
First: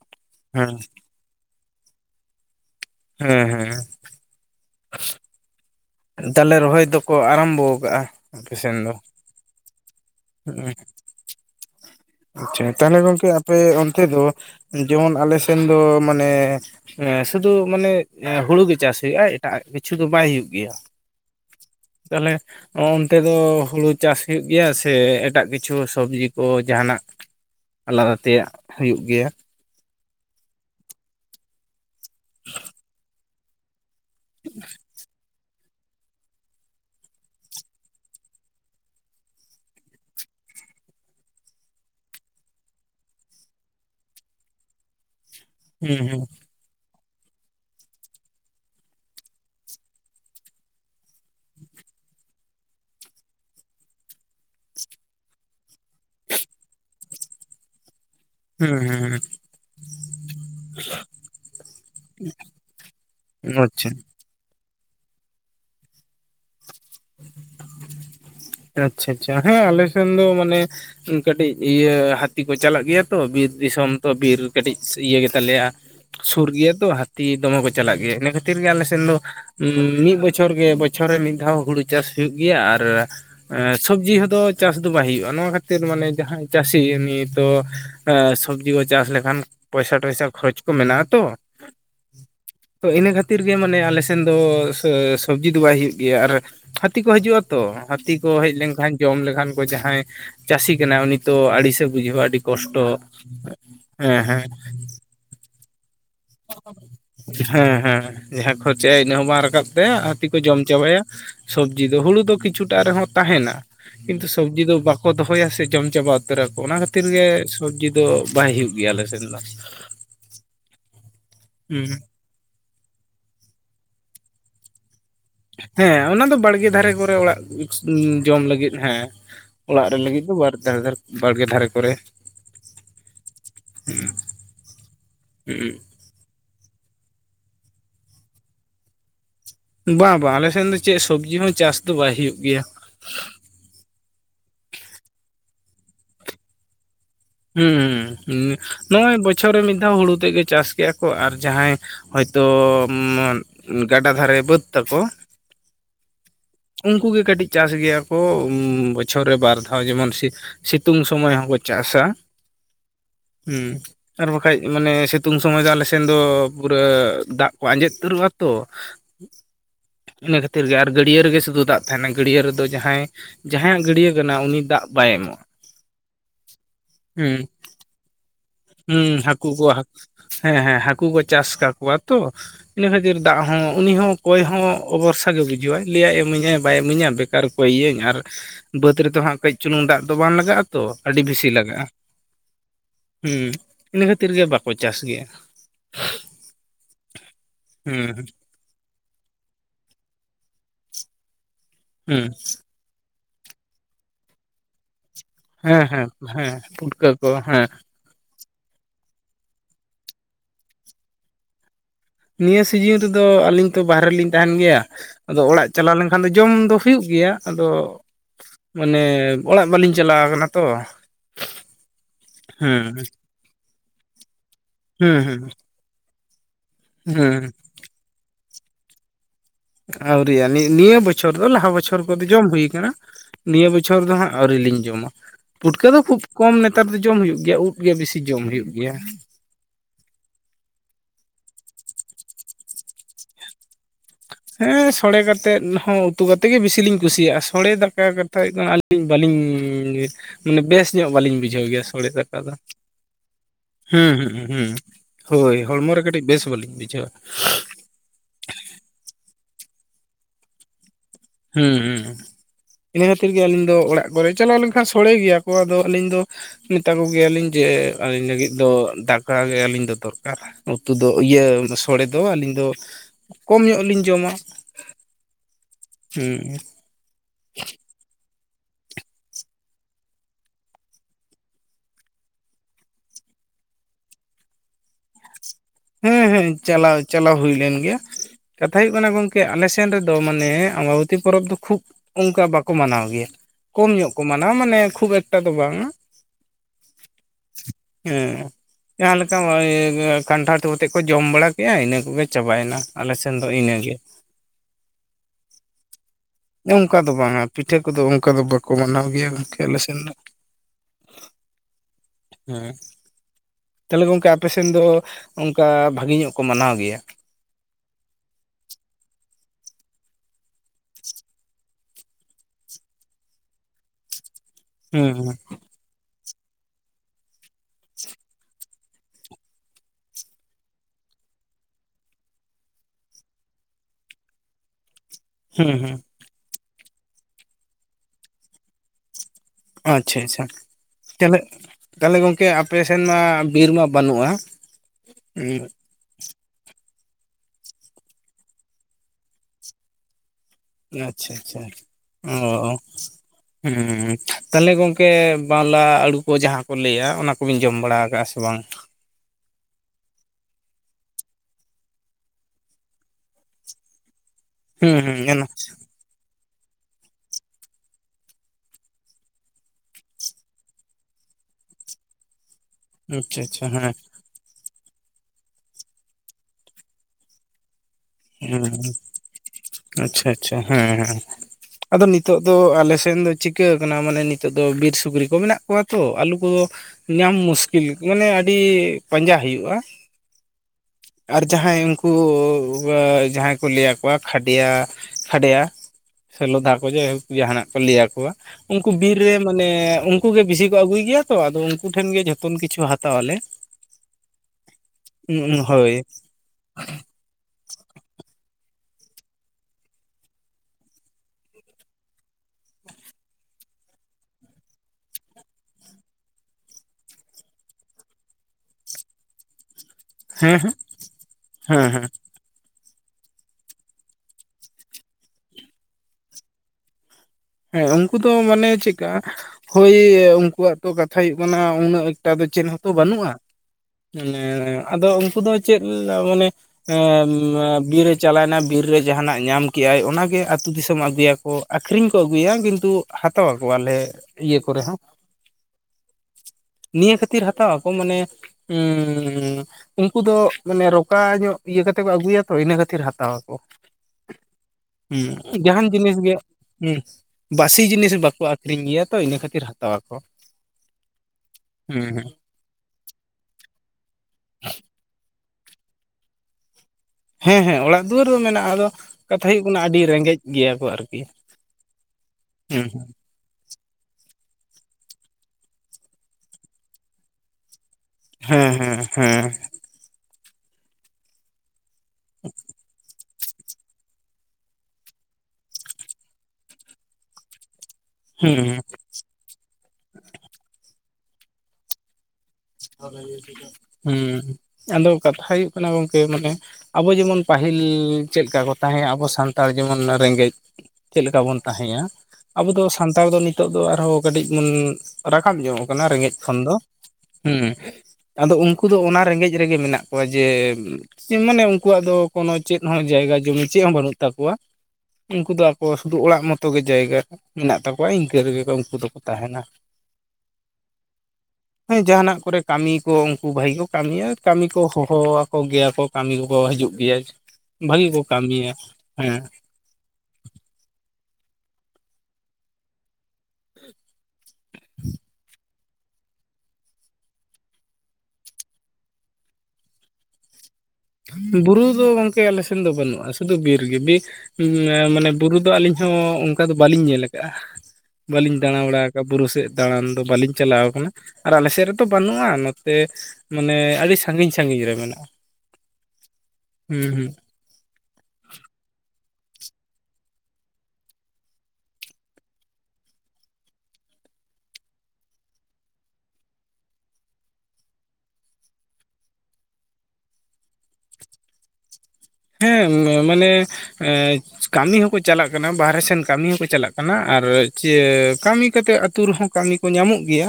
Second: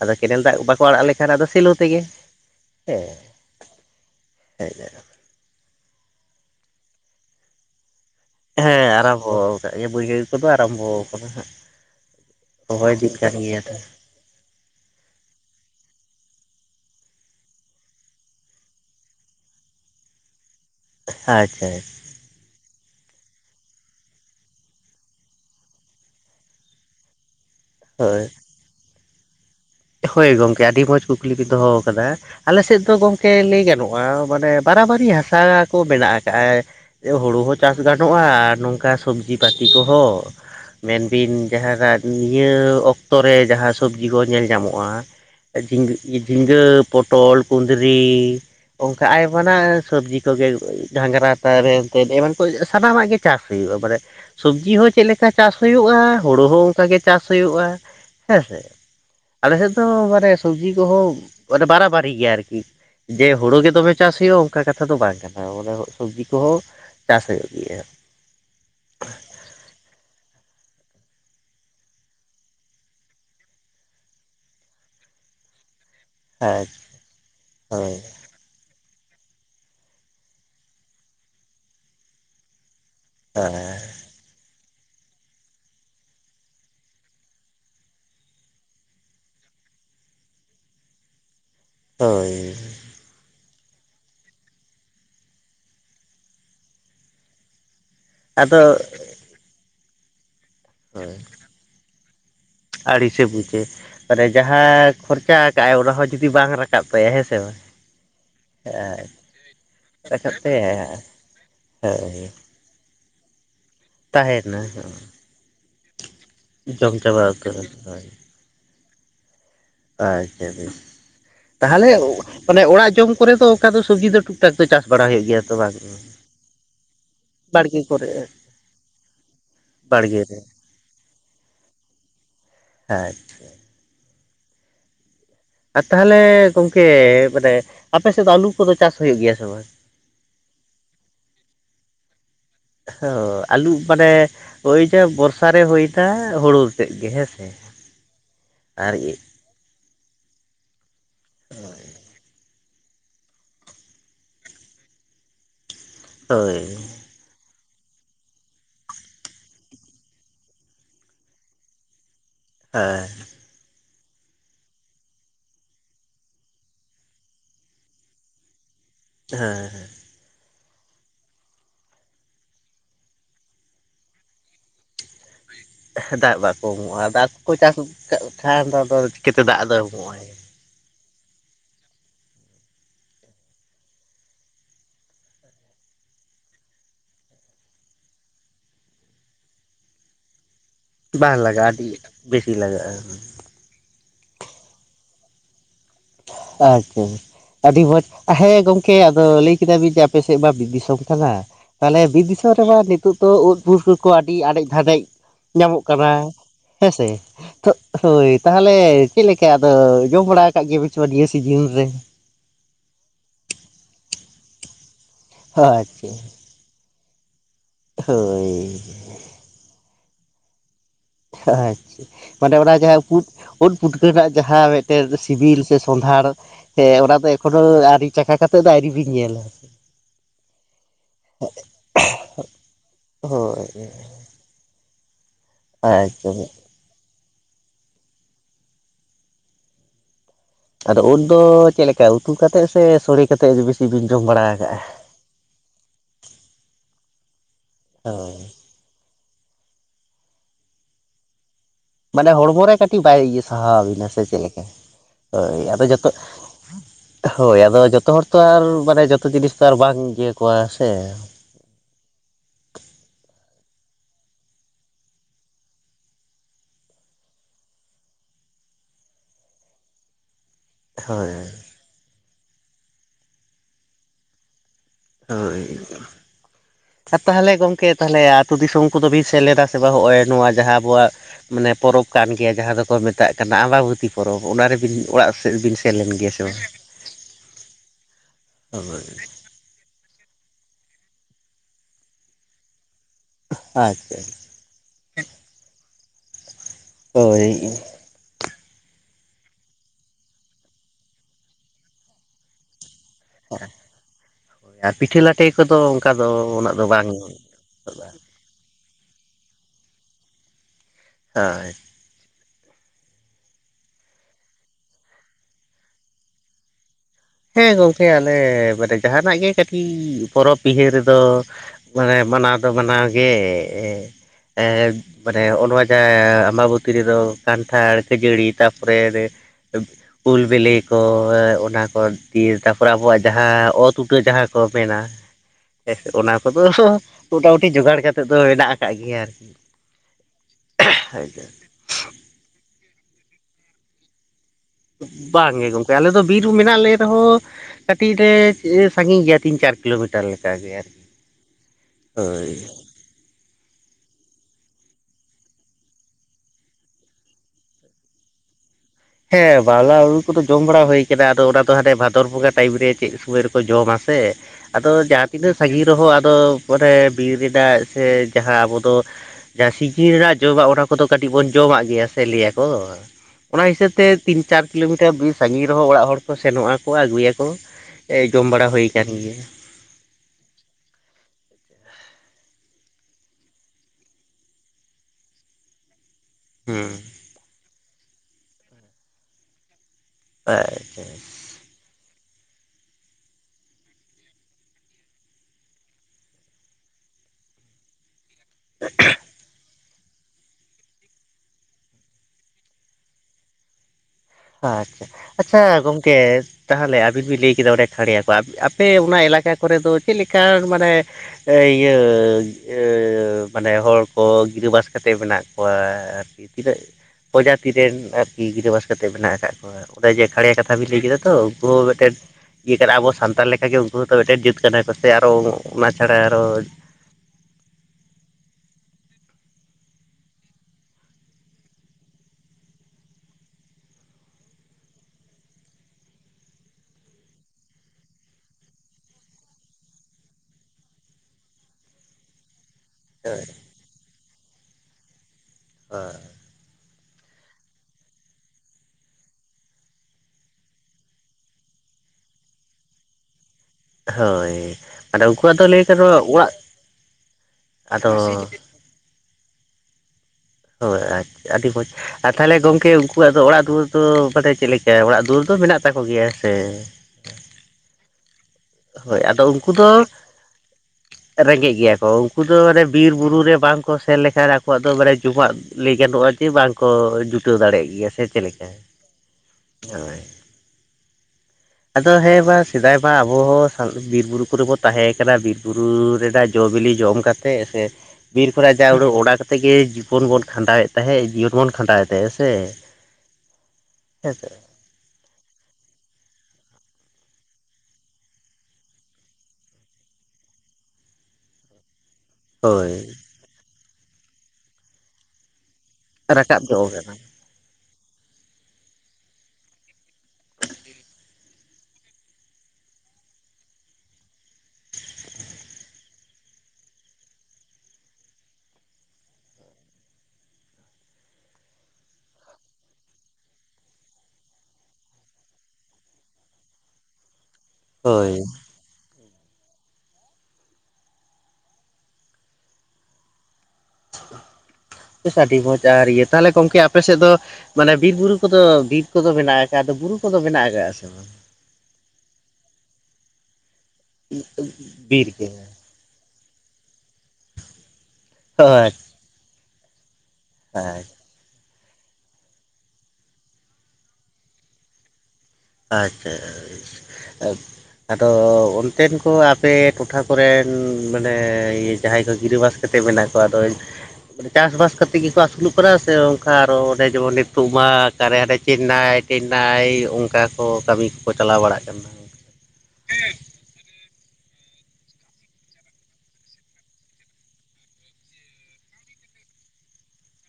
ᱟᱫᱚ ᱠᱮᱱᱮᱞ ᱫᱟᱜ ᱦᱮᱸ ᱵᱟᱠᱚ ᱟᱲᱟᱜ ᱞᱮ ᱮᱠᱷᱟᱱ ᱟᱫᱚ ᱥᱤᱞᱚ ᱛᱮᱜᱮ ᱦᱮᱸ᱾ ᱦᱮᱸ ᱦᱮᱸ [inaudible] ᱛᱟᱞᱮ ᱨᱚᱦᱚᱭ ᱫᱚᱠᱚ ᱟᱨᱟᱢᱵᱚ ᱟᱠᱟᱜ-ᱟ ᱦᱮᱸ ᱟᱨᱟᱢᱵᱚ ᱟᱠᱟᱫ ᱜᱮᱭᱟ ᱵᱟᱹᱭᱦᱟᱹᱲ ᱠᱚᱫᱚ ᱦᱩᱸ ᱟᱨᱟᱢᱵᱚ ᱟᱠᱟᱫᱟ ᱦᱟᱸᱜ ᱟᱪᱪᱷᱟ ᱛᱟᱦᱚᱞᱮ ᱜᱚᱝᱠᱮ ᱟᱯᱮ ᱚᱱᱛᱮ ᱫᱚ ᱡᱮᱢᱚᱱ ᱟᱞᱮ ᱥᱮᱱ ᱫᱚ ᱢᱟᱱᱮ ᱮᱸ ᱥᱩᱫᱷᱩ ᱢᱟᱱᱮ ᱮᱸ ᱦᱩᱲᱩ ᱜᱮ ᱪᱟᱥ ᱦᱩᱭᱩᱜ-ᱟ ᱮᱴᱟᱜ ᱠᱤᱪᱷᱩ ᱫᱚ ᱵᱟᱭ ᱦᱩᱭᱩᱜ ᱜᱮᱭᱟ ᱟᱪᱪᱷᱟ ᱟᱪᱪᱷᱟ ᱛᱟᱦᱚᱞᱮ ᱚ ᱚᱱᱛᱮ ᱫᱚ ᱦᱩᱲᱩ ᱪᱟᱥ ᱦᱩᱭᱩᱜ ᱜᱮᱭᱟ ᱥᱮ ᱮᱴᱟᱜ ᱠᱤᱪᱷᱩ ᱥᱚᱵᱽᱡᱤ ᱠᱚ ᱡᱟᱦᱟᱱᱟᱜ ᱟᱞᱟᱫᱟ ᱦᱳᱭ ᱛᱮᱭᱟᱜ ᱦᱩᱭᱩᱜ ᱜᱮᱭᱟ ᱦᱳᱭ ᱜᱚᱝᱠᱮ ᱟᱹᱰᱤ ᱢᱚᱸᱡᱽ ᱠᱩᱠᱞᱤ ᱵᱤᱱ ᱫᱚᱦᱚ ᱟᱠᱟᱫᱟ ᱟᱞᱮ ᱥᱮᱫ ᱫᱚ ᱜᱚᱝᱠᱮ ᱞᱟᱹᱭ ᱜᱟᱱᱚᱜ ᱱᱚᱣᱟ ᱢᱟᱱᱮ ᱵᱟᱲᱟᱵᱟᱹᱨᱤ ᱦᱟᱥᱟ ᱠᱚ ᱢᱮᱱᱟᱜ ᱟᱠᱟᱫ-ᱟ ᱦᱩᱲᱩ ᱦᱚᱸ ᱪᱟᱥ ᱜᱟᱱᱚᱜ-ᱟ ᱟᱨ ᱱᱚᱝᱠᱟ ᱥᱚᱵᱽᱡᱤ ᱯᱟᱹᱛᱤ ᱠᱚᱦᱚᱸ ᱢᱮᱱ ᱫᱤᱧ ᱡᱟᱦᱟᱱᱟᱜ ᱱᱤᱭᱟᱹ ᱚᱠᱛᱚ ᱨᱮ ᱡᱟᱦᱟᱸ ᱥᱚᱵᱽᱡᱤ ᱠᱚ ᱧᱮᱞ ᱧᱟᱢᱚᱜ ᱟ ᱡᱷᱤᱸᱜᱟᱹ ᱦᱩᱸ ᱦᱩᱸ ᱡᱷᱤᱸᱜᱟᱹ ᱯᱚᱴᱚᱞ ᱠᱩᱸᱫᱽᱨᱤ ᱚᱝᱠᱟ ᱟᱭᱢᱟᱱᱟᱜ ᱥᱚᱵᱽᱡᱤ ᱠᱚᱜᱮ ᱜᱷᱟᱸᱜᱽᱨᱟ ᱛᱟᱨᱮᱱᱛᱮ ᱮᱢᱟᱱ ᱠᱚ ᱥᱟᱱᱟᱢᱟᱜ ᱜᱮ ᱪᱟᱥ ᱦᱩᱭᱩᱜ-ᱟ ᱢᱟᱱᱮ ᱥᱚᱵᱽᱡᱤ ᱦᱚᱸ ᱪᱮᱫ ᱞᱮᱠᱟ ᱪᱟᱥ ᱦᱩᱭᱩᱜ-ᱟ ᱦᱩᱲᱩ ᱦᱚᱸ ᱚᱱᱠᱟᱜᱮ ᱪᱟᱥ ᱦᱩᱭᱩᱜ-ᱟ ᱦᱩᱸ ᱦᱩᱸ ᱟᱞᱮ ᱥᱮᱫ ᱫᱚ ᱢᱟᱱᱮ ᱥᱚᱵᱽᱡᱤ ᱠᱚᱦᱚᱸ ᱢᱮᱱᱮ ᱵᱟᱨᱟ ᱵᱟᱨᱤ ᱜᱮᱭᱟ ᱟᱨᱠᱤ ᱡᱮ ᱦᱩᱲᱳ ᱦᱩᱸ ᱜᱮ ᱟᱪᱪᱷᱟ ᱫᱚᱢᱮ ᱪᱟᱥ ᱦᱩᱭᱩᱜ-ᱟ ᱚᱱᱠᱟ ᱠᱟᱛᱷᱟ ᱫᱚ ᱵᱟᱝ ᱠᱟᱱᱟ ᱢᱚᱱᱮ ᱥᱚᱵᱽᱡᱤ ᱠᱚᱦᱚᱸ ᱪᱟᱥ ᱦᱩᱭᱩᱜ ᱜᱮᱭᱟ ᱟᱪᱪᱷᱟ ᱟᱪᱪᱷᱟ ᱦᱮᱸ ᱟᱞᱮ ᱥᱮᱱ ᱫᱚ ᱢᱟᱱᱮ ᱠᱟᱹᱴᱤᱡ ᱤᱭᱟᱹ ᱦᱟᱹᱛᱤ ᱠᱚ ᱪᱟᱞᱟᱜ ᱜᱮᱭᱟ ᱛᱚ ᱵᱤᱨ ᱫᱤᱥᱚᱢ ᱛᱚ ᱵᱤᱨ ᱠᱟᱹᱴᱤᱡ ᱤᱭᱟᱹ ᱜᱮᱛᱟᱞᱮᱭᱟ ᱥᱩᱨ ᱦᱮᱸ ᱜᱮᱭᱟ ᱛᱚ ᱦᱟᱹᱛᱤ ᱫᱚᱢᱮ ᱠᱚ ᱦᱳᱭ ᱪᱟᱞᱟᱜ ᱜᱮᱭᱟ ᱤᱱᱟᱹ ᱠᱷᱟᱹ ᱛᱤᱨ ᱜᱮ ᱟᱞᱮ ᱥᱮᱱ ᱫᱚ ᱢᱤᱫ ᱵᱚᱪᱷᱚᱨ ᱜᱮ ᱵᱚᱪᱷᱚᱨ ᱨᱮ ᱢᱤᱫ ᱫᱷᱟᱣ ᱦᱩᱲᱩ ᱪᱟᱥ ᱦᱩᱭᱩᱜ ᱜᱮᱭᱟ ᱟᱨ ᱦᱮᱸ ᱥᱚᱵᱽᱡᱤ ᱦᱚᱸᱫᱚ ᱪᱟᱥ ᱫᱚ ᱵᱟᱭ ᱦᱩᱭᱩᱜ-ᱟ ᱱᱚᱣᱟ ᱠᱷᱟᱹᱛᱤᱨ ᱢᱟᱱᱮ ᱡᱟᱦᱟᱸᱭ ᱪᱟᱹᱥᱤ ᱩᱱᱤ ᱫᱚ ᱮ ᱥᱚᱵᱽᱡᱤ ᱠᱚ ᱪᱟᱥ ᱞᱮᱠᱷᱟᱱ ᱯᱚᱭᱥᱟ-ᱴᱚᱭᱥᱟ ᱠᱷᱚᱨᱚᱪ ᱠᱚ ᱢᱮᱱᱟᱜ-ᱟ ᱛᱚ ᱦᱳᱭ ᱛᱚ ᱤᱱᱟᱹ ᱠᱷᱟᱹᱛᱤᱨ ᱜᱮ ᱢᱟᱱᱮ ᱟᱞᱮ ᱥᱮᱱ ᱫᱚ ᱥᱚ ᱥᱚᱵᱽᱡᱤ ᱫᱚ ᱵᱟᱭ ᱦᱩᱭᱩᱜ ᱜᱮᱭᱟ ᱟᱨ ᱦᱟᱹᱛᱤ ᱠᱚ ᱦᱤᱡᱩᱜ-ᱟ ᱛᱚ ᱦᱟᱹᱛᱤ ᱠᱚ ᱦᱮᱡ ᱟᱫᱚ ᱞᱮᱱᱠᱷᱟᱱ ᱡᱚᱢ ᱞᱮᱠᱷᱟᱱ ᱠᱚ ᱡᱟᱦᱟᱸᱭ ᱪᱟᱹᱥᱤ ᱠᱟᱱᱟᱭ ᱦᱳᱭ ᱩᱱᱤ ᱛᱚ ᱟᱹᱲᱤᱥ ᱮ ᱵᱩᱡᱷᱟᱹᱣᱟ ᱟᱹᱰᱤ ᱠᱚᱥᱴᱚ ᱟᱹᱲᱤᱥᱮ ᱵᱩᱡᱮ ᱮᱸ ᱢᱟᱱᱮ ᱦᱮᱸ ᱡᱟᱦᱟᱸ ᱠᱷᱚᱨᱪᱟ ᱠᱟᱜᱼᱟᱭ ᱚᱱᱟ ᱦᱚᱸ ᱡᱩᱫᱤ ᱵᱟᱝ ᱨᱟᱠᱟᱵ ᱛᱟᱭᱟ ᱥᱮ ᱵᱟᱝ ᱦᱮᱸ ᱦᱮᱸ ᱡᱟᱦᱟᱸ ᱠᱷᱚᱨᱪᱟᱭ ᱦᱮᱸ ᱤᱱᱟᱹ ᱦᱚᱸ ᱵᱟᱝ ᱨᱟᱠᱟᱵ ᱛᱟᱭᱟ ᱟᱨ ᱛᱤ ᱨᱟᱠᱟᱵ ᱠᱚ ᱡᱚᱢ ᱛᱟᱭᱟ ᱪᱟᱵᱟᱭᱟ ᱥᱚᱵᱽᱡᱤ ᱫᱚ ᱦᱳᱭ ᱦᱩᱲᱩ ᱫᱚ ᱠᱤ ᱪᱷᱩᱴᱟ ᱨᱮᱦᱚᱸ ᱛᱟᱦᱮᱱᱟ ᱠᱤᱱᱛᱩ ᱛᱟᱦᱮᱱᱟ ᱥᱚᱵᱽᱡᱤ ᱫᱚ ᱵᱟᱠᱚ ᱫᱚᱦᱚᱭᱟ ᱥᱮ ᱡᱚᱢ ᱪᱟᱵᱟ ᱩᱛᱟᱹᱨ ᱟᱠᱚ ᱚᱱᱟ ᱡᱚᱢ ᱠᱷᱟᱹᱛᱤᱨ ᱪᱟᱵᱟ ᱜᱮ ᱩᱛᱟᱹᱨᱟ ᱥᱚᱵᱽᱡᱤ ᱦᱳᱭ ᱫᱚ ᱵᱟᱭ ᱦᱩᱭᱩᱜ ᱜᱮᱭᱟ ᱟᱞᱮ ᱥᱮᱱ ᱫᱚ ᱟᱪᱪᱷᱟ ᱟᱪᱪᱷᱟ ᱛᱟᱦᱚᱞᱮ ᱦᱩᱸ ᱢᱟᱱᱮ ᱚᱲᱟᱜ ᱡᱚᱢ ᱠᱚᱨᱮ ᱫᱚ ᱚᱱᱠᱟ ᱫᱚ ᱥᱚᱵᱽᱡᱤ ᱫᱚ ᱴᱩᱠ ᱴᱟᱠ ᱫᱚ ᱪᱟᱥ ᱵᱟᱲᱟ ᱦᱩᱭᱩᱜ ᱜᱮᱭᱟ ᱛᱚ ᱵᱟᱝ ᱦᱮᱸ ᱚᱱᱟ ᱫᱚ ᱵᱟᱲᱜᱮ ᱫᱷᱟᱨᱮ ᱠᱚᱨᱮ ᱚᱲᱟᱜ ᱵᱟᱲᱜᱮ ᱠᱚᱨᱮ ᱡᱚᱢ ᱞᱟᱹᱜᱤᱫ ᱦᱮᱸ ᱚᱲᱟᱜ ᱨᱮ ᱞᱟᱹᱜᱤᱫ ᱫᱚ ᱵᱟᱨ ᱫᱷᱟᱲ ᱫᱷᱟᱲ ᱵᱟᱲᱜᱮ ᱫᱷᱟᱨᱮ ᱠᱚᱨᱮ ᱦᱮᱸ [unintelligible] ᱟᱨ ᱛᱟᱦᱚᱞᱮ ᱜᱚᱝᱠᱮ ᱢᱟᱱᱮ ᱟᱯᱮ ᱥᱮᱫ ᱫᱚ ᱟᱹᱞᱩ ᱠᱚᱫᱚ ᱪᱟᱥ ᱦᱩᱭᱩᱜ ᱜᱮᱭᱟ ᱥᱮ ᱵᱟᱝ ᱵᱟᱝ ᱵᱟᱝ ᱟᱞᱮ ᱥᱮᱱ ᱫᱚ ᱪᱮᱫ ᱥᱚᱵᱽᱡᱤ ᱦᱚᱸ ᱪᱟᱥ ᱫᱚ ᱵᱟᱭ ᱦᱩᱭᱩᱜ ᱜᱮᱭᱟ ᱦᱚ ᱟᱞᱩ ᱢᱟᱱᱮ ᱱᱚᱜ-ᱚᱭ ᱡᱮ ᱵᱚᱨᱥᱟ ᱨᱮ ᱦᱩᱭᱱᱟ ᱦᱩᱲᱩᱛᱮᱫ ᱜᱮ ᱦᱮᱸᱥᱮ ᱦᱮᱸ ᱟᱨ ᱱᱚᱜ-ᱚᱭ ᱵᱚᱪᱷᱚᱨ ᱨᱮ ᱢᱤᱫ ᱫᱷᱟᱣ ᱦᱩᱲᱩ ᱛᱮᱫ ᱜᱮ ᱪᱟᱥ ᱠᱮᱭᱟ ᱠᱚ ᱟᱨ ᱡᱟᱦᱟᱸᱭ ᱦᱚᱭᱛᱳ ᱜᱟᱰᱟ ᱫᱷᱟᱨᱮ ᱵᱟᱹᱫᱽ ᱛᱟᱠᱚ ᱦᱳᱭ ᱩᱱᱠᱩᱩᱜ ᱜᱮ ᱠᱟᱹᱴᱤᱡ ᱪᱟᱥ ᱜᱮᱭᱟ ᱠᱚ ᱵᱚᱪᱷᱚᱨ ᱨᱮ ᱵᱟᱨ ᱫᱷᱟᱣ ᱡᱮᱢᱚᱱ ᱥᱤᱛᱩᱝ ᱥᱚᱢᱚᱭ ᱦᱚᱸ ᱠᱚ ᱪᱟᱥᱟ᱾ ᱦᱮᱸ᱾ ᱦᱩᱸ᱾ ᱟᱨ ᱵᱟᱠᱷᱟᱡ ᱢᱟᱱᱮ ᱥᱤᱛᱩᱝ ᱥᱚᱢᱚᱭ ᱫᱚ ᱟ ᱞᱮ ᱥᱮᱱ ᱫᱚ ᱯᱩᱨᱟᱹ ᱫᱟᱜ ᱠᱚ ᱟᱸᱡᱮᱫ ᱩᱛᱟᱹᱨᱚᱜᱼᱟ ᱛᱚ, ᱦᱮᱸ ᱦᱮᱸ᱾ ᱤᱱᱟᱹ ᱠᱷᱟᱹᱛᱤᱨ ᱜᱮ ᱟᱨ ᱜᱟᱹᱰᱤᱭᱟ ᱨᱮᱜᱮ ᱥᱩᱫᱩ ᱫᱟᱜ ᱛᱟᱦᱮᱸᱱᱟ ᱜᱟᱹᱰᱤᱭᱟᱹ ᱨᱮᱫᱚ ᱡᱟᱦᱟᱸᱭ, ᱡᱟᱦᱟᱸᱭᱟᱜ ᱜᱟᱹᱰᱤᱭᱟᱹ ᱠᱟᱱᱟ ᱩᱱᱤ ᱫᱟᱜ ᱵᱟᱭ ᱮᱢᱚᱜᱼᱟ᱾ ᱫᱟᱜ ᱵᱟᱠᱚ ᱮᱢᱚᱜᱼᱟ, ᱦᱩᱸ [unintelligible] ᱪᱟᱥ ᱠᱟᱜ ᱠᱷᱟᱱ ᱫᱚ ᱟᱫᱟ ᱦᱩᱸ ᱪᱤᱠᱟᱹᱛᱮ ᱦᱟᱹᱠᱩ ᱫᱟᱜ ᱠᱚ ᱫᱚ ᱮᱢᱚᱜᱼᱟᱭ᱾ ᱦᱮᱸ ᱦᱮᱸ ᱦᱟᱠᱩ ᱠᱚ ᱪᱟᱥ ᱠᱟᱜ ᱠᱚᱣᱟ ᱛᱚ, ᱤᱱᱟᱹ ᱠᱷᱟᱹᱛᱤᱨ ᱫᱟᱜ ᱦᱚᱸ ᱩᱱᱤ ᱦᱚᱸ ᱠᱚᱭ ᱦᱚᱸ ᱚᱵᱚᱨᱥᱟ ᱜᱮ ᱵᱩᱡᱷᱟᱹᱣᱟᱭ ᱞᱟᱹᱭᱟᱭ ᱤᱢᱟᱹᱧᱟᱭ ᱵᱟᱭ ᱤᱢᱟᱹᱧᱟ ᱵᱮᱠᱟᱨ ᱠᱚᱭᱟᱹᱧ ᱟᱨ ᱵᱟᱹᱫᱽ ᱨᱮᱫᱚ ᱦᱟᱸᱜ ᱠᱟᱹᱡ ᱪᱩᱱᱩᱝ ᱫᱟᱜ ᱫᱚ ᱵᱟᱝ ᱞᱟᱜᱟᱜᱼᱟ ᱛᱚ, ᱟᱹᱰᱤ ᱵᱟᱝ ᱵᱮᱥᱤ ᱞᱟᱜᱟᱜᱼᱟ᱾ ᱟᱹᱰᱤ ᱵᱮᱥᱤ ᱞᱟᱜᱟᱜᱼᱟ᱾ ᱦᱩᱸ, ᱤᱱᱟᱹ ᱠᱷᱟᱹᱛᱤᱨ ᱜᱮ ᱵᱟᱠᱚ ᱪᱟᱥ ᱜᱮᱭᱟ᱾ ᱟᱪᱪᱷᱟ, ᱟᱹᱰᱤ ᱢᱚᱸᱡᱽ, ᱦᱩᱸ ᱟ ᱦᱮᱸ ᱜᱚᱝ ᱠᱮ ᱟᱫᱚ ᱞᱟᱹᱭ ᱠᱮᱫᱟ ᱵᱤᱱ ᱡᱮ ᱟᱯᱮ ᱥᱮᱜ ᱢᱟ ᱵᱤᱨ ᱫᱤᱥᱚᱢ ᱠᱟᱱᱟ, ᱛᱟᱦᱚᱞᱮ ᱦᱩᱸ ᱵᱤᱨ ᱫᱤᱥᱚᱢ ᱨᱮᱢᱟ ᱱᱤᱛᱚᱜ ᱛᱚ ᱩᱫ, ᱯᱩᱨᱠᱟᱹ ᱠᱚ ᱟᱹᱰᱤ ᱟᱱᱮᱡ ᱫᱷᱟᱱᱮᱡ, ᱦᱮᱸ ᱧᱟᱢᱚᱜ ᱦᱮᱸ ᱠᱟᱱᱟ ᱦᱮᱸ ᱥᱮ᱾ ᱯᱩᱴᱠᱟᱹ ᱠᱚ ᱦᱮᱸ ᱛᱚ ᱦᱳᱭ ᱛᱟᱦᱚᱞᱮ ᱪᱮᱫ ᱞᱮᱠᱟ ᱟᱫᱚ ᱡᱚᱢ ᱵᱟᱲᱟ ᱟᱠᱟᱜ ᱜᱮᱭᱟ ᱵᱤᱱ ᱪᱮ ᱵᱟᱝ ᱱᱤᱭᱟᱹ ᱥᱤᱡᱤᱱ ᱨᱮ? ᱱᱤᱭᱟᱹ ᱥᱤᱡᱤᱱ ᱨᱮᱫᱚ ᱟᱹᱞᱤᱧ ᱛᱚ ᱵᱟᱨᱦᱨᱮ ᱨᱮᱞᱤᱧ ᱛᱟᱦᱮᱸᱱ ᱜᱮᱭᱟ, ᱟᱫᱚ ᱚᱲᱟᱜ ᱪᱟᱞᱟᱣ ᱟᱪᱪᱷᱟ ᱞᱮᱱᱠᱷᱟᱱ ᱫᱚ ᱡᱚᱢ ᱫᱚ ᱦᱩᱭᱩᱜ ᱜᱮᱭᱟ ᱟᱫᱚ, ᱦᱳᱭ ᱢᱟᱱᱮ ᱚᱲᱟᱜ ᱵᱟᱹᱞᱤᱧ ᱪᱟᱞᱟᱣ ᱠᱟᱱᱟ ᱛᱚ᱾ ᱟᱪᱪᱷᱟ᱾ ᱢᱟᱱᱮ ᱚᱱᱟ ᱦᱩᱸ ᱡᱟᱦᱟᱸ ᱩᱯᱩᱫ, ᱩᱫ ᱯᱩᱴᱠᱟᱹ ᱨᱮᱱᱟᱜ ᱡᱟᱦᱟᱸ ᱢᱤᱫᱴᱮᱱ ᱦᱩᱸ ᱦᱩᱸ ᱥᱤᱵᱤᱞ ᱥᱮ ᱥᱚᱸᱫᱷᱟᱲ ᱥᱮ ᱚᱱᱟ ᱫᱚ ᱦᱩᱸ ᱮᱠᱷᱚᱱᱳ ᱟᱹᱣᱨᱤ ᱪᱟᱠᱟ ᱠᱟᱛᱮᱜ ᱫᱚ ᱟᱹᱣᱨᱤ ᱵᱤᱱ ᱧᱮᱞᱟ᱾ ᱟᱹᱣᱨᱤᱜ-ᱟ ᱱᱤ ᱱᱤᱭᱟᱹ ᱵᱚᱪᱷᱚᱨ ᱫᱚ ᱞᱟᱦᱟ ᱵᱚᱪᱷᱚᱨ ᱠᱚᱫᱚ ᱡᱚᱢ ᱦᱩᱭ ᱠᱟᱱᱟ, ᱱᱤᱭᱟᱹ ᱦᱳᱭ ᱵᱚᱪᱷᱚᱨ ᱫᱚ ᱦᱟᱸᱜ ᱟᱹᱣᱨᱤᱞᱤᱧ ᱡᱚᱢᱟ, ᱯᱩᱴᱠᱟᱹ ᱫᱚ ᱠᱷᱩᱵ ᱟᱪᱪᱷᱟ ᱠᱚᱢ ᱱᱮᱛᱟᱨ ᱫᱚ ᱡᱚᱢ ᱦᱩᱭᱩᱜ ᱜᱮᱭᱟ ᱩᱫ ᱜᱮ ᱵᱮᱥᱤ ᱡᱚᱢ ᱦᱩᱭᱩᱜ ᱜᱮᱭᱟ᱾ ᱟᱫᱚ ᱩᱫ ᱫᱚ ᱪᱮᱫ ᱞᱮᱠᱟ ᱩᱛᱩ ᱠᱟᱛᱮᱫ ᱥᱮ ᱥᱚᱲᱮ ᱠᱟᱛᱮᱫ ᱵᱤᱥᱤ ᱵᱤᱱ ᱡᱚᱢ ᱵᱟᱲᱟ ᱟᱠᱟᱜᱼᱟ? ᱦᱮᱸ ᱥᱚᱲᱮ ᱠᱟᱛᱮᱫ ᱦᱚᱸ ᱩᱛᱩ ᱠᱟᱛᱮ ᱜᱮ ᱵᱤᱥᱤᱞᱤᱧ ᱠᱩᱥᱤᱭᱟᱜᱼᱟ ᱥᱚᱲᱮ ᱫᱟᱠᱟ ᱦᱳᱭ ᱠᱟᱛᱷᱟ ᱦᱩᱭᱩᱜ ᱠᱟᱱᱟ ᱟᱞ ᱤᱧ ᱵᱟᱞᱤᱧ, ᱢᱟᱱᱮ ᱵᱮᱥ ᱧᱚᱜ ᱵᱟᱞᱤᱧ ᱵᱩᱡᱷᱟᱹᱣ ᱜᱮᱭᱟ᱾ ᱥᱚᱲᱮ ᱢᱟᱱᱮ ᱫᱟᱠᱟ ᱫᱚ ᱦᱚᱲᱢᱚ ᱨᱮ ᱠᱟᱹᱴᱤᱡ ᱵᱟᱭ ᱤᱭᱟᱹ ᱥᱟᱦᱟᱣ ᱵᱮᱱᱟ ᱦᱩᱸ ᱥᱮ ᱪᱮᱫ ᱦᱩᱸ ᱞᱮᱠᱟ? ᱦᱩᱸ ᱦᱳᱭ ᱟᱫᱚ ᱦᱚᱲᱢᱚ ᱨᱮ ᱡᱚᱛᱚ ᱠᱟᱹᱴᱤᱡ ᱵᱮᱥ ᱵᱟᱹᱞᱤᱧ ᱵᱩᱡᱷᱟᱹᱣᱟ ᱦᱳᱭ ᱟᱫᱚ ᱡᱚᱛᱚ ᱦᱚᱲ ᱛᱚ ᱟᱨ ᱢᱟᱱᱮ ᱡᱚᱛᱚ ᱡᱤᱱᱤᱥ ᱛᱚ ᱟᱨ ᱵᱟᱝ ᱤᱭᱟᱹ ᱠᱚᱣᱟ ᱥᱮ, ᱦᱩᱸ ᱦᱩᱸ᱾ ᱤᱱᱟᱹ ᱠᱷᱟᱹᱛᱤᱨ ᱜᱮ ᱟᱹᱞᱤᱧ ᱫᱚ ᱚᱲᱟᱜ ᱠᱚᱨᱮ ᱪᱟᱞᱟᱣ ᱞᱮᱱᱠᱷᱟᱱ ᱥᱳᱲᱮ ᱜᱮᱭᱟ ᱠᱚ ᱟᱫᱚ ᱟᱹᱞᱤᱧ ᱫᱚ ᱢᱮᱛᱟ ᱠᱚ ᱜᱮᱭᱟᱞᱤᱧ ᱡᱮ ᱟᱹᱞᱤᱧ ᱞᱟᱹᱜᱤᱫ ᱫᱚ ᱫᱟᱠᱟ ᱜᱮ ᱟᱹᱞᱤᱧ ᱫᱚ ᱫᱚᱨᱠᱟᱨᱟ᱾ ᱩᱛᱩ ᱫᱚ ᱦᱳᱭ ᱤᱭᱟᱹ ᱥᱚᱲᱮ ᱫᱚ ᱟᱹᱞᱤᱧ ᱫᱚ, ᱠᱚᱢ ᱧᱚᱜ ᱞᱤᱧ ᱡᱚᱢᱟ᱾ ᱦᱳᱭ᱾ ᱦᱩᱸ ᱟᱨ ᱛᱟᱦᱚᱞᱮ ᱜᱚᱝᱠᱮ ᱛᱟᱦᱚᱞᱮ ᱟᱛᱩ ᱫᱤᱥᱚᱢ ᱠᱚᱫᱚ ᱵᱤᱱ ᱥᱮᱱ ᱞᱮᱱᱟ ᱥᱮ ᱵᱟᱝ ᱦᱚᱸᱜᱼᱚᱭ ᱱᱚᱣᱟ ᱡᱟᱦᱟᱸ ᱟᱵᱚᱣᱟᱜ ᱢᱟᱱᱮ ᱯᱚᱨᱚᱵᱽ ᱠᱟᱱ ᱜᱮᱭᱟ ᱡᱟᱦᱟᱸ ᱫᱚᱠᱚ ᱢᱮᱛᱟᱜ ᱠᱟᱱᱟ ᱟᱢᱵᱟᱵᱚᱛᱤ ᱯᱚᱨᱚᱵᱽ ᱚᱱᱟ ᱨᱮᱵᱤᱱ ᱚᱲᱟᱜ ᱥᱮᱫ ᱵᱤᱱ ᱥᱮ ᱥᱮᱱ ᱞᱮᱱ ᱦᱮᱸ ᱜᱮᱭᱟ ᱦᱮᱸ ᱵᱟᱝ? ᱪᱟᱞᱟᱣ ᱪᱟᱞᱟᱣ ᱦᱩᱭ ᱞᱮᱱ ᱜᱮᱭᱟ, ᱠᱟᱛᱷᱟ ᱦᱩᱭᱩᱜ ᱦᱳᱭ ᱠᱟᱱᱟ ᱜᱚᱝᱠᱮ ᱟᱞᱮ ᱥᱮᱱ ᱨᱮᱫᱚ ᱢᱟᱱᱮ ᱟᱢᱵᱟᱵᱚᱛᱤ ᱯᱚᱨᱚᱵᱽ ᱫᱚ ᱠᱷᱩᱵ ᱚᱝᱠᱟ ᱵᱟᱠᱚ ᱢᱟᱱᱟᱣ ᱜᱮᱭᱟ, ᱠᱚᱢ ᱧᱚᱜ ᱟᱪᱪᱷᱟ ᱠᱚ ᱢᱟᱱᱟ ᱣ ᱢᱟᱱᱮ ᱠᱷᱩᱵ ᱮᱠᱴᱟ ᱫᱚ ᱵᱟᱝᱟ᱾ ᱦᱳᱭ᱾ ᱦᱮᱸ, ᱡᱟᱦᱟᱸ ᱞᱮᱠᱟ [inaudible] ᱠᱟᱱᱴᱷᱟᱲ ᱛᱩᱜ ᱠᱟᱛᱮᱫ ᱠᱚ ᱡᱚᱢ ᱵᱟᱲᱟ ᱠᱮᱜᱼᱟ ᱤᱱᱟᱹ ᱠᱚᱜᱮ ᱪᱟᱵᱟᱭᱮᱱᱟ, ᱟᱞᱮ ᱥᱮᱱ ᱫᱚ ᱤᱱᱟᱹ ᱜᱮ, ᱟᱨ ᱯᱤᱴᱷᱟᱹ ᱞᱟᱴᱷᱮ ᱠᱚᱫᱚ ᱚᱝ ᱠᱟ ᱫᱚ ᱩᱱᱟᱹᱜ ᱱᱚᱝᱠᱟ ᱵᱟᱝ ᱫᱚ ᱵᱟᱝᱟ ᱯᱤᱴᱷᱟᱹ ᱠᱚᱫᱚ ᱚᱱᱠᱟ ᱫᱚ ᱵᱟᱠᱚ ᱢᱟᱱᱟᱣ ᱜᱮᱭᱟ ᱜᱚᱝᱠᱮ ᱟᱞᱮ ᱥᱮᱱ ᱫᱚ ᱾ ᱦᱳᱭ, ᱦᱩᱸ, ᱛᱟᱞᱮ, ᱜᱚᱝᱠᱮ ᱟᱯᱮ ᱥᱮᱱ ᱫᱚ ᱚᱱᱠᱟ ᱵᱷᱟᱹᱜᱮ ᱧᱚᱜ ᱠᱚ ᱢᱟᱱᱟᱣ ᱜᱮᱭᱟ? ᱦᱮᱸ ᱜᱚᱝᱠᱮ ᱟᱞᱮ ᱢᱟᱱᱮ ᱡᱟᱦᱟᱱᱟᱜ ᱜᱮ ᱠᱟᱹᱴᱤᱡ ᱯᱚᱨᱚᱵᱽ ᱯᱤᱦᱟᱹ ᱨᱮᱫᱚ, ᱢᱟᱱᱮ ᱢᱟᱱᱟᱣ ᱫᱚ ᱢᱟᱱᱟᱣ ᱜᱮ, ᱮ ᱦᱩᱸ [inaudible] ᱦᱩᱸ ᱢᱟᱱᱮ ᱚᱼᱱᱟᱣᱟ ᱡᱟᱦᱟᱸ ᱟᱵᱟᱵᱚᱛᱤ ᱨᱮᱫᱚ ᱠᱟᱱᱴᱷᱟᱲ, ᱠᱷᱟᱹᱡᱟᱹᱲᱤ, ᱛᱟᱯᱚᱨᱮ, ᱨᱮ ᱩᱞ ᱵᱮᱞᱮ ᱠᱚ ᱚᱱᱟ ᱠᱚ, ᱛᱤᱨ ᱛᱟᱯᱚᱨᱮ ᱟᱵᱚᱣᱟᱜ ᱡᱟᱦᱟᱸ ᱚᱛ ᱩᱴᱟᱹ ᱡᱟᱦᱟᱸ ᱠᱚ ᱢᱮᱱᱟ, ᱦᱩᱸ ᱦᱩᱸ ᱚᱱᱟ ᱠᱚᱫᱚ ᱢᱳᱴᱟᱢᱩᱴᱤ ᱡᱚᱜᱟᱲ ᱠᱟᱛᱮᱫ ᱫᱚ ᱢᱮᱱᱟᱜ ᱟᱠᱟᱫ ᱜᱮᱭᱟ ᱟᱨᱠᱤ᱾ ᱟᱪᱪᱷᱟ ᱟᱪᱪᱷᱟ, ᱛᱮᱢᱮᱜ ᱛᱟᱞᱮ ᱜᱚᱝᱠᱮ ᱟᱯᱮ ᱥᱮᱱ ᱢᱟ ᱵᱤᱨ ᱢᱟ ᱵᱟᱹᱱᱩᱜᱼᱟ᱾ ᱵᱟᱝ ᱮ ᱦᱩᱸ ᱜᱚᱝ᱾ ᱟᱞᱮᱫᱚ ᱵᱤᱨ ᱢᱮᱱᱟᱜ ᱞᱮ ᱨᱮᱦᱚᱸ ᱠᱟᱹᱴᱤᱡ ᱞᱮ ᱥᱟᱺᱜᱤᱧ ᱜᱮᱭᱟ ᱛᱤᱱ ᱪᱟᱨ ᱠᱤᱞᱳᱢᱤ ᱴᱟᱨ ᱞᱮᱠᱟᱜᱮ, ᱟᱨᱠᱤ ᱟᱪᱪᱷᱟ ᱟᱪᱪᱷᱟ ᱦᱳᱭ ᱚᱻ [inaudible] ᱛᱟᱞᱮ ᱜᱚᱝᱠᱮ ᱵᱟᱣᱞᱟ ᱟᱹᱲᱩ ᱠᱚ ᱡᱟᱦᱟᱸ ᱠᱚ ᱞᱟᱹᱭᱟ ᱚᱱᱟ ᱠᱚᱵᱤᱱ ᱡᱚᱢ ᱵᱟᱲᱟ ᱟᱠᱟᱜᱼᱟ ᱥᱮ ᱵᱟᱝ? ᱦᱮᱸ ᱵᱟᱣᱞᱟ ᱩᱲᱩ ᱠᱚᱫᱚ ᱡᱚᱢ ᱵᱟᱲᱟ ᱦᱩᱭ ᱠᱟᱱᱟ᱾ᱟᱫᱚ ᱚᱱᱟ ᱫᱚ ᱦᱟ ᱵᱷᱟᱫᱚᱨ ᱵᱚᱸᱜᱟ ᱴᱟᱭᱤᱢ ᱨᱮ ᱪᱮᱫ ᱥᱚᱢᱚᱭ ᱨᱮᱠᱚ ᱡᱚᱢ ᱟᱥᱮ᱾ ᱟᱫᱚ ᱦᱩᱸ ᱦᱩᱸ ᱡᱟᱦᱟᱸᱛᱤᱱᱟᱹᱜ ᱥᱟᱹᱜᱤᱧ ᱨᱮᱦᱚᱸ ᱟᱫᱚ [inaudible] ᱵᱤᱨ ᱨᱤᱱᱟᱜ ᱥᱮ ᱡᱟᱦᱟᱸ ᱟᱵᱚ ᱫᱚ, ᱡᱟᱦᱟᱸ ᱥᱤᱡᱤᱱ ᱨᱮᱱᱟᱜ ᱡᱚᱢᱟᱜ ᱚᱱᱟ ᱠᱚᱫᱚ ᱠᱟᱹᱴᱤᱡ ᱵᱚᱱ ᱡᱚᱢᱟᱜ ᱜᱮᱭᱟ ᱥᱮ, ᱞᱟᱹᱭᱟᱠᱚ ᱟᱪᱪᱷᱟ ᱚᱱᱟ ᱟᱪᱪᱷᱟ ᱦᱮᱸ ᱦᱤᱥᱟᱹᱵ ᱛᱮ ᱛᱤᱱ ᱪᱟᱨ ᱠᱤᱞᱳᱢᱤᱴᱟᱨ ᱵᱤᱨ ᱥᱟᱺᱜᱤᱧ ᱨᱮᱦᱚᱸ ᱚᱲᱟᱜ ᱦᱚᱲ ᱠᱚ ᱥᱮᱱᱚᱜᱼᱟᱠᱚ ᱟᱹᱜᱩᱭᱟᱠᱚ᱾ ᱮᱭ ᱡᱚᱢ ᱵᱟᱲᱟ ᱦᱩᱸ ᱦᱩᱭ ᱟᱠᱟᱱ ᱜᱮᱭᱟ᱾ ᱟᱪᱪᱷᱟ, ᱟᱪᱪᱷᱟ, ᱦᱮᱸ ᱦᱮᱸ ᱟᱫᱚ ᱱᱤᱛᱚᱜ ᱫᱚ ᱟᱞᱮ ᱥᱮᱱ ᱫᱚ ᱪᱤᱠᱟ ᱠᱟᱱᱟ ᱢᱟᱱᱮ ᱱᱤᱛᱚᱜ ᱫᱚ ᱵᱤᱨ ᱥᱩᱠᱨᱤ ᱠᱚ ᱢᱮᱱᱟᱜ ᱠᱚᱣᱟ ᱛᱚ᱾ ᱟᱞᱩ ᱩᱱ ᱠᱚ ᱦᱮᱸ ᱧᱟᱢ ᱢᱩᱥᱠᱤᱞ ᱢᱟᱱᱮ ᱟᱹᱰᱤ ᱯᱟᱸᱡᱟ ᱦᱩᱭᱩᱜᱼᱟ᱾ ᱟᱪᱪᱷᱟ ᱪᱷᱟ, ᱟᱨ ᱡᱟᱦᱟᱸᱭ ᱩᱱᱠᱩ ᱡᱟᱦᱟᱸᱭ ᱠᱚ ᱞᱟᱹᱭᱟᱠᱚᱣᱟ ᱠᱷᱟᱰᱤᱭᱟ ᱠᱷᱟᱰᱭᱟ, ᱥᱮ ᱞᱚᱫᱟ ᱠᱚ ᱡᱟᱦᱟᱱᱟᱜ ᱠᱚ ᱞᱟᱹᱭᱟᱠᱚᱣᱟ ᱩᱱᱠᱩ ᱵᱤᱨ ᱨᱮ, ᱢᱟᱱᱮ ᱩᱝ ᱩᱱᱠᱩᱜᱮ ᱵᱤᱥᱤ ᱠᱚ ᱟᱹᱜᱩᱭ ᱜᱮᱭᱟ ᱛᱚ ᱟᱫᱚ ᱩᱱᱠᱩ ᱴᱷᱮᱱ ᱜᱮ ᱡᱚᱛᱚᱱ ᱠᱤᱪᱷᱩ ᱦᱟᱛᱟᱣ ᱟᱞᱮ᱾ ᱟᱪᱪᱷᱟ, ᱟᱪᱪᱷᱟ ᱦᱳᱭ ᱜᱚᱝᱠᱮ ᱛᱟᱦᱟᱞᱮ ᱟᱹᱵᱤᱱ ᱵᱤᱱ ᱞᱟᱹᱭ ᱠᱮᱫᱟ ᱚᱸᱰᱮ ᱠᱷᱟᱰᱭᱟ ᱠᱚ, ᱟᱯᱮ ᱚᱱᱟ ᱮᱞᱟᱠᱟ ᱠᱚᱨᱮ ᱫᱚ ᱪᱮᱫ ᱞᱮᱠᱟᱱ ᱢᱟᱱᱮ, ᱤᱭᱟᱹ ᱢᱟᱱᱮ ᱦᱚᱲ ᱠᱚ ᱜᱤᱨᱟᱹᱵᱟᱥ ᱠᱟᱛᱮᱫ ᱢᱮᱱᱟᱜ ᱠᱚᱣᱟ᱾ ᱛᱤᱱᱟᱹᱜ ᱯᱨᱚᱡᱟᱛᱤ ᱨᱮᱱ ᱟᱨᱠᱤ ᱜᱤᱨᱟᱹᱵᱟᱥ, ᱛᱮ ᱢᱮᱱᱟᱜ ᱟᱠᱟᱜ ᱠᱚᱣᱟ ᱚᱱᱟ ᱡᱮ, ᱠᱷᱟᱲᱭᱟ ᱦᱮᱸ ᱦᱮᱸ ᱠᱟᱛᱷᱟ ᱵᱮᱱ ᱞᱟᱹᱭ ᱠᱮᱫᱟ ᱛᱚ ᱩᱱᱠᱩ ᱦᱚᱸ ᱦᱮᱸ ᱦᱮᱸ ᱢᱤᱫᱴᱮᱱ ᱤᱭᱟᱹ ᱠᱟᱱᱟ ᱟᱵᱚ ᱥᱟᱱᱛᱟᱲ ᱞᱮᱠᱟᱜᱮ ᱩᱱᱠᱩ ᱦᱚᱸᱛᱚ ᱢᱤᱫᱴᱮᱱ ᱡᱟᱹᱛ ᱠᱟᱱᱟ ᱠᱚ ᱥᱮ ᱟᱨᱚ ᱚᱱᱟ ᱪᱷᱟᱲᱟ ᱟᱨᱚ ᱦᱮᱸ ᱩᱱᱠᱩ ᱫᱚ ᱢᱟᱱᱮ ᱪᱮᱫᱠᱟ, ᱦᱳᱭ ᱩᱱᱠᱩᱣᱟᱜ ᱛᱚ ᱠᱟᱛᱷᱟ ᱦᱩᱭᱩᱜ ᱠᱟᱱᱟ ᱩᱱᱟᱹᱜ ᱮᱠᱴᱟ ᱫᱚ ᱪᱮᱫ ᱦᱚᱸᱛᱚ ᱵᱟᱹᱱᱩᱜᱼᱟ᱾ ᱢᱟᱱᱮ ᱟᱫᱚ ᱩᱱᱠᱩ ᱫᱚ ᱪᱮᱫ ᱢᱟᱱᱮ, [inaudible] ᱵᱤᱨᱮ ᱪᱟᱞᱟᱣ ᱮᱱᱟ ᱵᱤᱨ ᱨᱮ ᱡᱟᱦᱟᱱᱟᱜ ᱧᱟᱢ ᱠᱮᱜᱼᱟᱭ, ᱚᱱᱟᱜᱮ ᱟᱹᱛᱩ ᱫᱤᱥᱚᱢ ᱟᱹᱜᱩᱭᱟᱠᱚ᱾ ᱟᱹᱠᱷᱨᱤᱧ ᱟᱹᱜᱩᱭᱟ ᱠᱤᱱᱛᱩ ᱦᱟᱛᱣ ᱟᱠᱚ ᱟᱞᱮ ᱤᱭᱟᱹ ᱠᱚᱨᱮ ᱦᱚᱸ᱾ ᱟᱨᱻ ᱱᱤᱭᱟᱹ ᱠᱷᱟᱹᱛᱤᱨ ᱦᱟᱛᱟᱣᱟ ᱟᱠᱚ ᱢᱟᱱᱮ [inaudible] ᱩᱱᱠᱩ ᱫᱚ ᱢᱟᱱᱮ ᱨᱚᱠᱟ ᱧᱚᱜ ᱤᱭᱟᱹ ᱠᱟᱛᱮᱫ ᱠᱚ ᱟᱹᱜᱩᱭᱟ ᱛᱚ, ᱤᱱᱟᱹ ᱠᱷᱟᱹᱛᱤᱨ ᱦᱟᱛᱟᱣᱟ ᱟᱠᱚ᱾ ᱦᱳᱭ ᱢᱟᱱᱮ ᱩᱱᱠᱩᱣᱟᱜ ᱫᱚ ᱞᱟᱹᱭ ᱠᱟᱱᱟᱱ ᱚᱲᱟᱜ, ᱦᱩ ᱵᱟᱥᱤ ᱡᱤᱱᱤᱥ ᱵᱟᱠᱚ ᱟᱫᱚ ᱟᱹᱠᱷᱨᱤᱧ ᱜᱮᱭᱟ ᱛᱚ, ᱤᱱᱟᱹ ᱠᱷᱟᱹᱛᱤᱨ ᱦᱟᱛᱟᱣᱟ ᱟᱠᱚ᱾ ᱦᱳᱭ ᱟᱪ, ᱟᱹᱰᱤ ᱢᱚᱡᱽ ᱦᱩᱸ ᱦᱩᱸ ᱟᱨ ᱛᱷᱟᱞᱮ ᱜᱚᱝᱠᱮ ᱩᱱᱠᱩᱣᱟᱜ ᱫᱚ ᱚᱲᱟᱜ ᱫᱩᱣᱟᱹᱨ ᱫᱚ ᱢᱟᱱᱮ ᱪᱮᱫ ᱞᱮᱠᱟ ᱚᱲᱟᱜ ᱫᱩᱣᱟᱹᱨ? ᱫᱚ ᱢᱮᱱᱟᱜ ᱛᱟᱠᱚ ᱜᱮᱭᱟ ᱥᱮ ᱾ ᱦᱮᱸ ᱦᱮᱸ ᱚᱲᱟᱜ ᱫᱩᱣᱟᱹᱨ ᱫᱚ ᱢᱮᱱᱟᱜᱼᱟ ᱟᱫᱚ ᱦᱳᱭ ᱟᱫᱚ ᱠᱟᱛᱷᱟ ᱦᱩᱭᱩᱜ ᱩᱱᱠᱩ ᱠᱟᱱᱟ, ᱫᱚ ᱟᱹᱰᱤ ᱨᱮᱸᱜᱮᱡ ᱜᱮᱭᱟ ᱠᱚ ᱟᱨᱠᱤ ᱾ ᱨᱮᱸᱜᱮᱡ ᱜᱮᱭᱟ ᱠᱚ ᱩᱱᱠᱩ ᱫᱚ ᱨᱮ ᱵᱤᱨ ᱵᱩᱨᱩ ᱨᱮ ᱵᱟᱝ ᱠᱚ ᱥᱮᱱ ᱞᱮᱠᱷᱟᱱ ᱟᱠᱚᱣᱟᱜ ᱫᱚ ᱢᱟᱱᱮ ᱡᱚᱢᱟᱜ ᱞᱟᱹᱭ ᱜᱟᱱᱚᱜᱼᱟ ᱡᱮ ᱵᱟᱝᱠᱚ ᱡᱩᱴᱟᱹᱣ ᱫᱟᱲᱮᱜ ᱜᱮᱭᱟ ᱥᱮ ᱪᱮᱫ ᱞᱮᱠᱟ? ᱦᱮᱸ ᱦᱮᱸ ᱦᱮᱸ ᱦᱳᱭ ᱾ ᱟᱫᱚ ᱦᱮᱸ ᱵᱟ ᱥᱮᱫᱟᱭ ᱢᱟ ᱟᱵᱚ ᱦᱚᱸ ᱵᱤᱨ ᱵᱩᱨᱩ ᱠᱚᱨᱮ ᱵᱚ ᱛᱟᱦᱮᱸ ᱠᱟᱱᱟ᱾ᱵᱤᱨ ᱵᱩᱨᱩ ᱨᱮᱱᱟᱜ ᱡᱚᱼᱵᱤᱞᱤ ᱡᱚᱢ ᱠᱟ ᱠᱟᱛᱮᱫ ᱥᱮ ᱵᱤᱨ ᱦᱩᱸ ᱠᱷᱚᱱᱟᱜ ᱡᱟ ᱩᱲᱟᱹ ᱚᱱᱟ ᱠᱟᱛᱮᱫᱜ ᱜᱮ ᱡᱤᱵᱚᱱ ᱵᱚᱱ ᱠᱷᱟᱸᱰᱟᱣᱮᱫ ᱛᱟᱦᱮᱸᱜ, ᱡᱤᱭᱚᱱ ᱵᱚᱱ ᱠᱷᱟᱸᱰᱟᱣᱮᱫ ᱛᱟᱦᱮᱸᱫ ᱾ ᱦᱩᱸ, ᱟᱫᱚ ᱠᱟᱛᱷᱟ ᱦᱩᱭᱩᱜ ᱠᱟᱱᱟ ᱜᱚᱝᱠᱮ ᱢᱟᱱᱮ ᱟᱵᱚ ᱡᱮᱢᱚᱱ ᱯᱟᱹᱦᱤᱞ ᱪᱮᱫᱠᱟ ᱠᱚ ᱛᱟᱦᱮᱸᱣᱟ ᱟᱵᱚ ᱥᱟᱱᱛᱟᱲ ᱡᱮᱢᱚᱱ ᱨᱮᱸᱜᱮᱡ ᱪᱮᱫ ᱞᱮᱠᱟ ᱵᱚᱱ ᱛᱟᱦᱮᱸᱭᱟ ᱟᱵᱚ ᱫᱚ ᱦᱳᱭ ᱥᱟᱱᱛᱟᱲ ᱫᱚ ᱱᱤᱛᱚᱜ ᱫᱚ ᱟᱨᱦᱚᱸ ᱠᱟᱹᱴᱤᱡ ᱵᱚᱱ ᱨᱟᱠᱟᱵ ᱧᱚᱜ ᱟᱠᱟᱱᱟ ᱨᱮᱸᱜᱮᱡ ᱠᱷᱚᱱ ᱨᱟᱠᱟᱵ ᱫᱚ ᱾ ᱧᱚᱜ ᱠᱟᱱᱟ ᱦᱩᱸ ᱟᱫᱚ ᱩᱱᱠᱩ ᱫᱚ ᱚᱱᱟ ᱨᱮᱸᱜᱮᱡ ᱨᱮᱜᱮ ᱢᱮᱱᱟᱜ ᱠᱚᱣᱟ ᱡᱮ ᱢᱟᱱᱮ ᱩᱱᱠᱩᱣᱟᱜ ᱫᱚ ᱠᱳᱱᱳ ᱪᱮᱫ ᱦᱚᱸ ᱡᱟᱭᱜᱟ ᱡᱚᱢᱤ ᱪᱮᱫ ᱦᱚᱸ ᱵᱟᱹᱱᱩᱜ ᱛᱟᱠᱚᱣᱟ ᱾ ᱩᱱᱠᱩ ᱫᱚ ᱟᱠᱚ ᱥᱩᱫᱩ ᱚᱲᱟᱜ ᱢᱚᱛᱚ ᱜᱮ ᱡᱟᱭᱜᱟ ᱢᱮᱱᱟᱜ ᱛᱟᱠᱚᱣᱟ, ᱤᱱᱠᱟᱹ ᱨᱮᱜᱮ ᱠᱚ ᱩᱱᱠᱩ ᱫᱚᱠᱚ ᱛᱟᱦᱮᱱᱟ ᱾ ᱦᱮᱸ ᱡᱟᱦᱟᱱᱟᱜ ᱠᱚᱨᱮ ᱠᱟᱹᱢᱤ ᱠᱚ ᱩᱱᱠᱩ ᱵᱷᱟᱜᱤ ᱠᱚ ᱠᱟᱹᱢᱤᱭᱟ, ᱠᱟᱹᱢᱤ ᱠᱚ ᱦᱚᱦᱚ ᱟᱠᱚ ᱜᱮᱭᱟ ᱠᱚ ᱠᱟᱹᱢᱤ ᱠᱚᱠᱚ ᱦᱤᱡᱩᱜ ᱜᱮᱭᱟ ᱾ ᱵᱷᱟᱜᱤ ᱠᱚ ᱦᱳᱭ ᱠᱟᱹᱢᱤᱭᱟ ᱦᱮᱸ ᱾ [inaudible] ᱟᱹᱰᱤ ᱢᱚᱡᱽ ᱟᱨ ᱤᱭᱟᱹ ᱛᱟᱦᱚᱞᱮ ᱜᱚᱝᱠᱮ ᱟᱯᱮ ᱥᱮᱫ ᱫᱚ ᱢᱟᱱᱮ ᱵᱤᱨ ᱵᱩᱨᱩ ᱠᱚᱫᱚ ᱵᱤᱨ ᱠᱚᱫᱚ ᱢᱮᱱᱟᱜ ᱟᱠᱟᱫᱼᱟ, ᱟᱫᱚ ᱵᱩᱨᱩ ᱠᱚᱫᱚ ᱢᱮᱱᱟᱜ ᱟᱠᱟᱫᱼᱟ ᱥᱮ? ᱵᱟᱝ? ᱵᱩᱨᱩ ᱫᱚ ᱜᱚᱢᱠᱮ ᱟᱞᱮ ᱥᱮᱱ ᱫᱚ ᱵᱟᱹᱱᱩᱜᱼᱟ, ᱥᱩᱫᱩ ᱵᱤᱨ ᱜᱮ ᱾ ᱵᱤᱨ ᱵᱤᱨ ᱢᱟᱱᱮ ᱜᱮ ᱵᱩᱨᱩ ᱫᱚ ᱟᱹᱞᱤᱧ ᱦᱚᱸ ᱚᱱᱠᱟ ᱫᱚ ᱵᱟᱹᱞᱤᱧ ᱧᱮᱞ ᱟᱠᱟᱜᱼᱟ, ᱵᱟᱹᱞᱤᱧ ᱫᱟᱬᱟ ᱵᱟᱲᱟ ᱟᱪᱪᱷᱟ ᱟᱠᱟᱜᱼᱟ ᱵᱩᱨᱩ ᱥᱮᱫ ᱫᱟᱬᱟᱱ ᱫᱚ ᱵᱟᱹᱞᱤᱧ ᱪᱟᱞᱟᱣ ᱠᱟᱱᱟ ᱾ ᱟᱨ ᱟᱞᱮ ᱥᱮᱫ ᱨᱮᱛᱚ ᱵᱟᱹᱱᱩᱜᱼᱟ, ᱱᱚᱛᱮ ᱢᱟᱱᱮ ᱟᱹᱰᱤ ᱥᱟᱺᱜᱤᱧ ᱥᱟᱺᱜᱤᱧ ᱨᱮ ᱢᱮᱱᱟᱜᱼᱟ ᱾ ᱟᱪᱪᱷᱟ ᱟᱫᱚ ᱚᱱᱛᱮᱱ ᱠᱚ ᱟᱯᱮ ᱴᱚᱴᱷᱟ ᱠᱚᱨᱮᱱ ᱢᱟᱱᱮ ᱡᱟᱦᱟᱸᱭ ᱠᱚ ᱜᱤᱨᱟᱹ ᱵᱟᱥ ᱠᱟᱛᱮ ᱢᱮᱱᱟᱜ ᱠᱚᱣᱟ ᱟᱫᱚ ᱪᱟᱥ-ᱵᱟᱥ ᱠᱟᱛᱮᱫ ᱜᱮᱠᱚ ᱟᱹᱥᱩᱞᱚᱜ ᱠᱟᱱᱟ? ᱥᱮ ᱚᱱᱠᱟ ᱟᱨᱚ ᱚᱱᱮ ᱡᱮᱢᱚᱱ ᱱᱤᱛᱚᱜ ᱢᱟ ᱚᱠᱟᱨᱮ ᱦᱟᱱᱮ ᱪᱮᱱᱱᱟᱭ ᱪᱮᱱᱱᱟᱭ ᱚᱱᱠᱟ ᱠᱚ ᱠᱟᱹᱢᱤ ᱠᱚᱠᱚ ᱪᱟᱞᱟᱣ ᱵᱟᱲᱟᱜ ᱠᱟᱱᱟ? ᱦᱮᱸ ᱢᱟᱱᱮ ᱮᱸ ᱠᱟᱹᱢᱤ ᱦᱚᱸᱠᱚ ᱪᱟᱞᱟᱜ ᱠᱟᱱᱟ, ᱵᱟᱦᱨᱮ ᱥᱮᱱ ᱠᱟᱹᱢᱤ ᱦᱚᱸᱠᱚ ᱪᱟᱞᱟᱜ ᱠᱟᱱᱟ ᱾ ᱟᱨ ᱪᱮ ᱠᱟᱹᱢᱤ ᱠᱟᱛᱮᱫ ᱟᱹᱛᱩᱳ ᱨᱮᱦᱚᱸ ᱠᱟᱹᱢᱤ ᱠᱚ ᱧᱟᱢᱚᱜ ᱜᱮᱭᱟ,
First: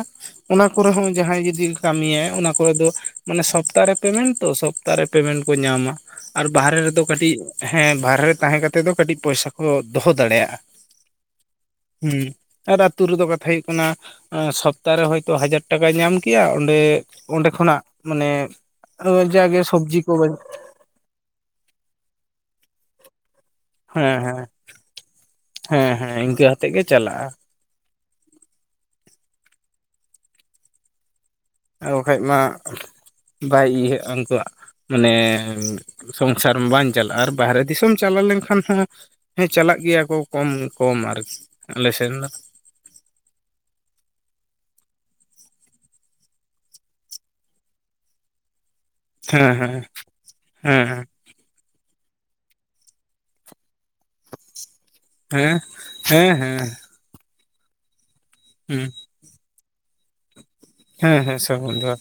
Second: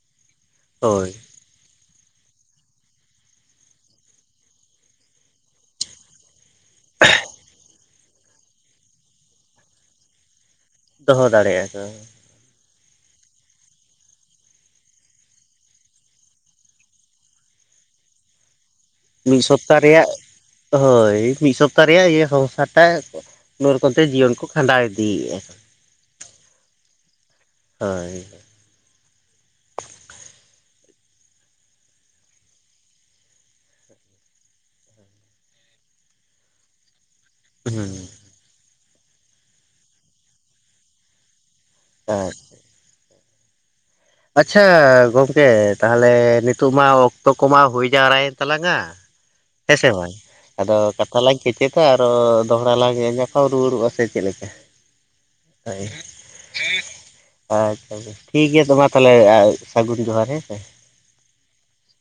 ᱚᱱᱟ ᱠᱚᱨᱮ ᱦᱳᱭ ᱦᱚᱸ ᱡᱟᱦᱟᱸᱭ ᱡᱩᱫᱤ ᱠᱟᱹᱢᱤᱟᱭ ᱚᱱᱟ ᱠᱚᱨᱮ ᱫᱚ ᱢᱟᱱᱮ ᱥᱚᱯᱛᱟᱦᱚ ᱨᱮ ᱯᱮᱢᱮᱴ ᱛᱚ ᱥᱚᱯᱛᱟᱦᱚᱨᱮ ᱯᱮᱢᱮᱱᱴ ᱠᱚ ᱧᱟᱢᱟ ᱾ ᱟᱨ ᱵᱟᱨᱦᱨᱮ ᱨᱮᱫᱚ ᱠᱟᱹᱴᱤᱡ ᱦᱮᱸ ᱵᱟᱨᱦᱨᱮ ᱨᱮ ᱛᱟᱦᱮᱸ ᱠᱟᱛᱮᱫ ᱫᱚ ᱠᱟᱹᱴᱤᱡ ᱯᱚᱭᱥᱟ ᱠᱚ ᱫᱚᱦᱚ ᱫᱟᱲᱮᱭᱟᱜᱼᱟ ᱾ ᱫᱚᱦᱚ ᱫᱟᱲᱮᱭᱟᱜᱼᱟ ᱠᱚ ᱾ ᱦᱩᱸ ᱟᱨ ᱟᱹᱛᱩᱳ ᱨᱮᱫᱚ ᱠᱟᱛᱷᱟ ᱦᱩᱭᱩᱜ ᱠᱟᱱᱟ ᱥᱚᱯᱛᱟᱦᱚᱨᱮ ᱦᱚᱳᱭᱛᱳ ᱦᱟᱡᱟᱨ ᱴᱟᱠᱟᱭ ᱧᱟᱢ ᱠᱮᱭᱟ, ᱚᱸᱰᱮ ᱚᱸᱰᱮ ᱠᱷᱚᱱᱟᱜ ᱢᱟᱱᱮ ᱢᱤᱫ ᱡᱟ ᱜᱮ ᱥᱚᱯᱛᱟ ᱥᱚᱵᱽᱡᱤ ᱨᱮᱭᱟᱜ ᱠᱚᱜᱮ ᱦᱳᱭ, ᱢᱤᱫ ᱥᱚᱯᱛᱟᱦᱚ ᱨᱮᱭᱟᱜ ᱤᱭᱟᱹ ᱥᱚᱝᱥᱟᱨ ᱴᱟᱜ ᱱᱩᱨ ᱠᱚᱛᱮ ᱦᱮᱸ ᱡᱤᱭᱚᱱ ᱠᱚ ᱠᱷᱟᱸᱰᱟᱣ ᱤᱫᱤᱭᱮᱫᱼᱟ ᱦᱮᱸ ᱦᱮᱸ ᱤᱱᱠᱟᱹ ᱟᱛᱮᱫ ᱜᱮ ᱪᱟᱞᱟᱜᱼᱟ ᱾ ᱦᱳᱭ ᱦᱳᱭ ᱾ ᱟᱨ ᱵᱟᱠᱷᱟᱡ ᱢᱟ ᱵᱟᱭ ᱤᱭᱟᱹᱜᱼᱟ ᱩᱱᱠᱩᱣᱟᱜ ᱢᱟᱱᱮ ᱥᱚᱝᱥᱟᱨ ᱵᱟᱝ ᱪᱟᱞᱟᱜᱼᱟ᱾ ᱟᱨ ᱵᱟᱨᱦᱨᱮ ᱫᱤᱥᱚᱢ ᱦᱩᱸ ᱪᱟᱞᱟᱣ ᱞᱮᱱᱠᱷᱟᱱ ᱦᱚᱸ, ᱦᱮᱸ ᱪᱟᱞᱟᱜ ᱜᱮᱭᱟ ᱠᱚ ᱠᱚᱢ ᱠᱚᱢ ᱟᱨ ᱟᱞ ᱥᱮᱱ ᱫᱚ ᱟᱨ ᱾ ᱟᱪᱪᱷᱟ ᱜᱚᱝᱠᱮ ᱛᱟᱦᱚᱞᱮ ᱱᱤᱛᱚᱜ ᱢᱟ ᱚᱠᱛᱚ ᱠᱚᱢᱟ ᱦᱩᱭ ᱡᱟᱣᱨᱟᱭᱮᱱ ᱛᱟᱞᱟᱝᱼᱟ, ᱦᱮᱸ ᱦᱮᱸᱥᱮ ᱵᱟᱝ ᱟᱫᱚ ᱦᱮᱸ ᱦᱮᱸ ᱠᱟᱛᱷᱟ ᱞᱟᱡ ᱠᱮᱪᱮᱫᱟ ᱟᱨᱚ ᱫᱚᱦᱲᱟ ᱞᱟᱝ ᱧᱟᱯᱟᱢ ᱨᱩᱣᱟᱹᱲᱚᱜᱼᱟ ᱥᱮ ᱪᱮᱫ ᱞᱮᱠᱟ? ᱦᱮᱸ ᱦᱮᱸ ᱦᱮᱸ ᱟᱪᱪᱷᱟ ᱴᱷᱤᱠᱜᱮᱭᱟ ᱛᱚᱵ ᱢᱟ ᱦᱮᱸ ᱛᱟᱦᱮᱞᱮ ᱥᱟᱹᱜᱩᱱ ᱡᱚᱦᱟᱨ ᱦᱮᱸᱥᱮ? ᱦᱮᱸ ᱦᱮᱸ ᱥᱟᱹᱜᱩᱱ ᱡᱚᱦᱟᱨ᱾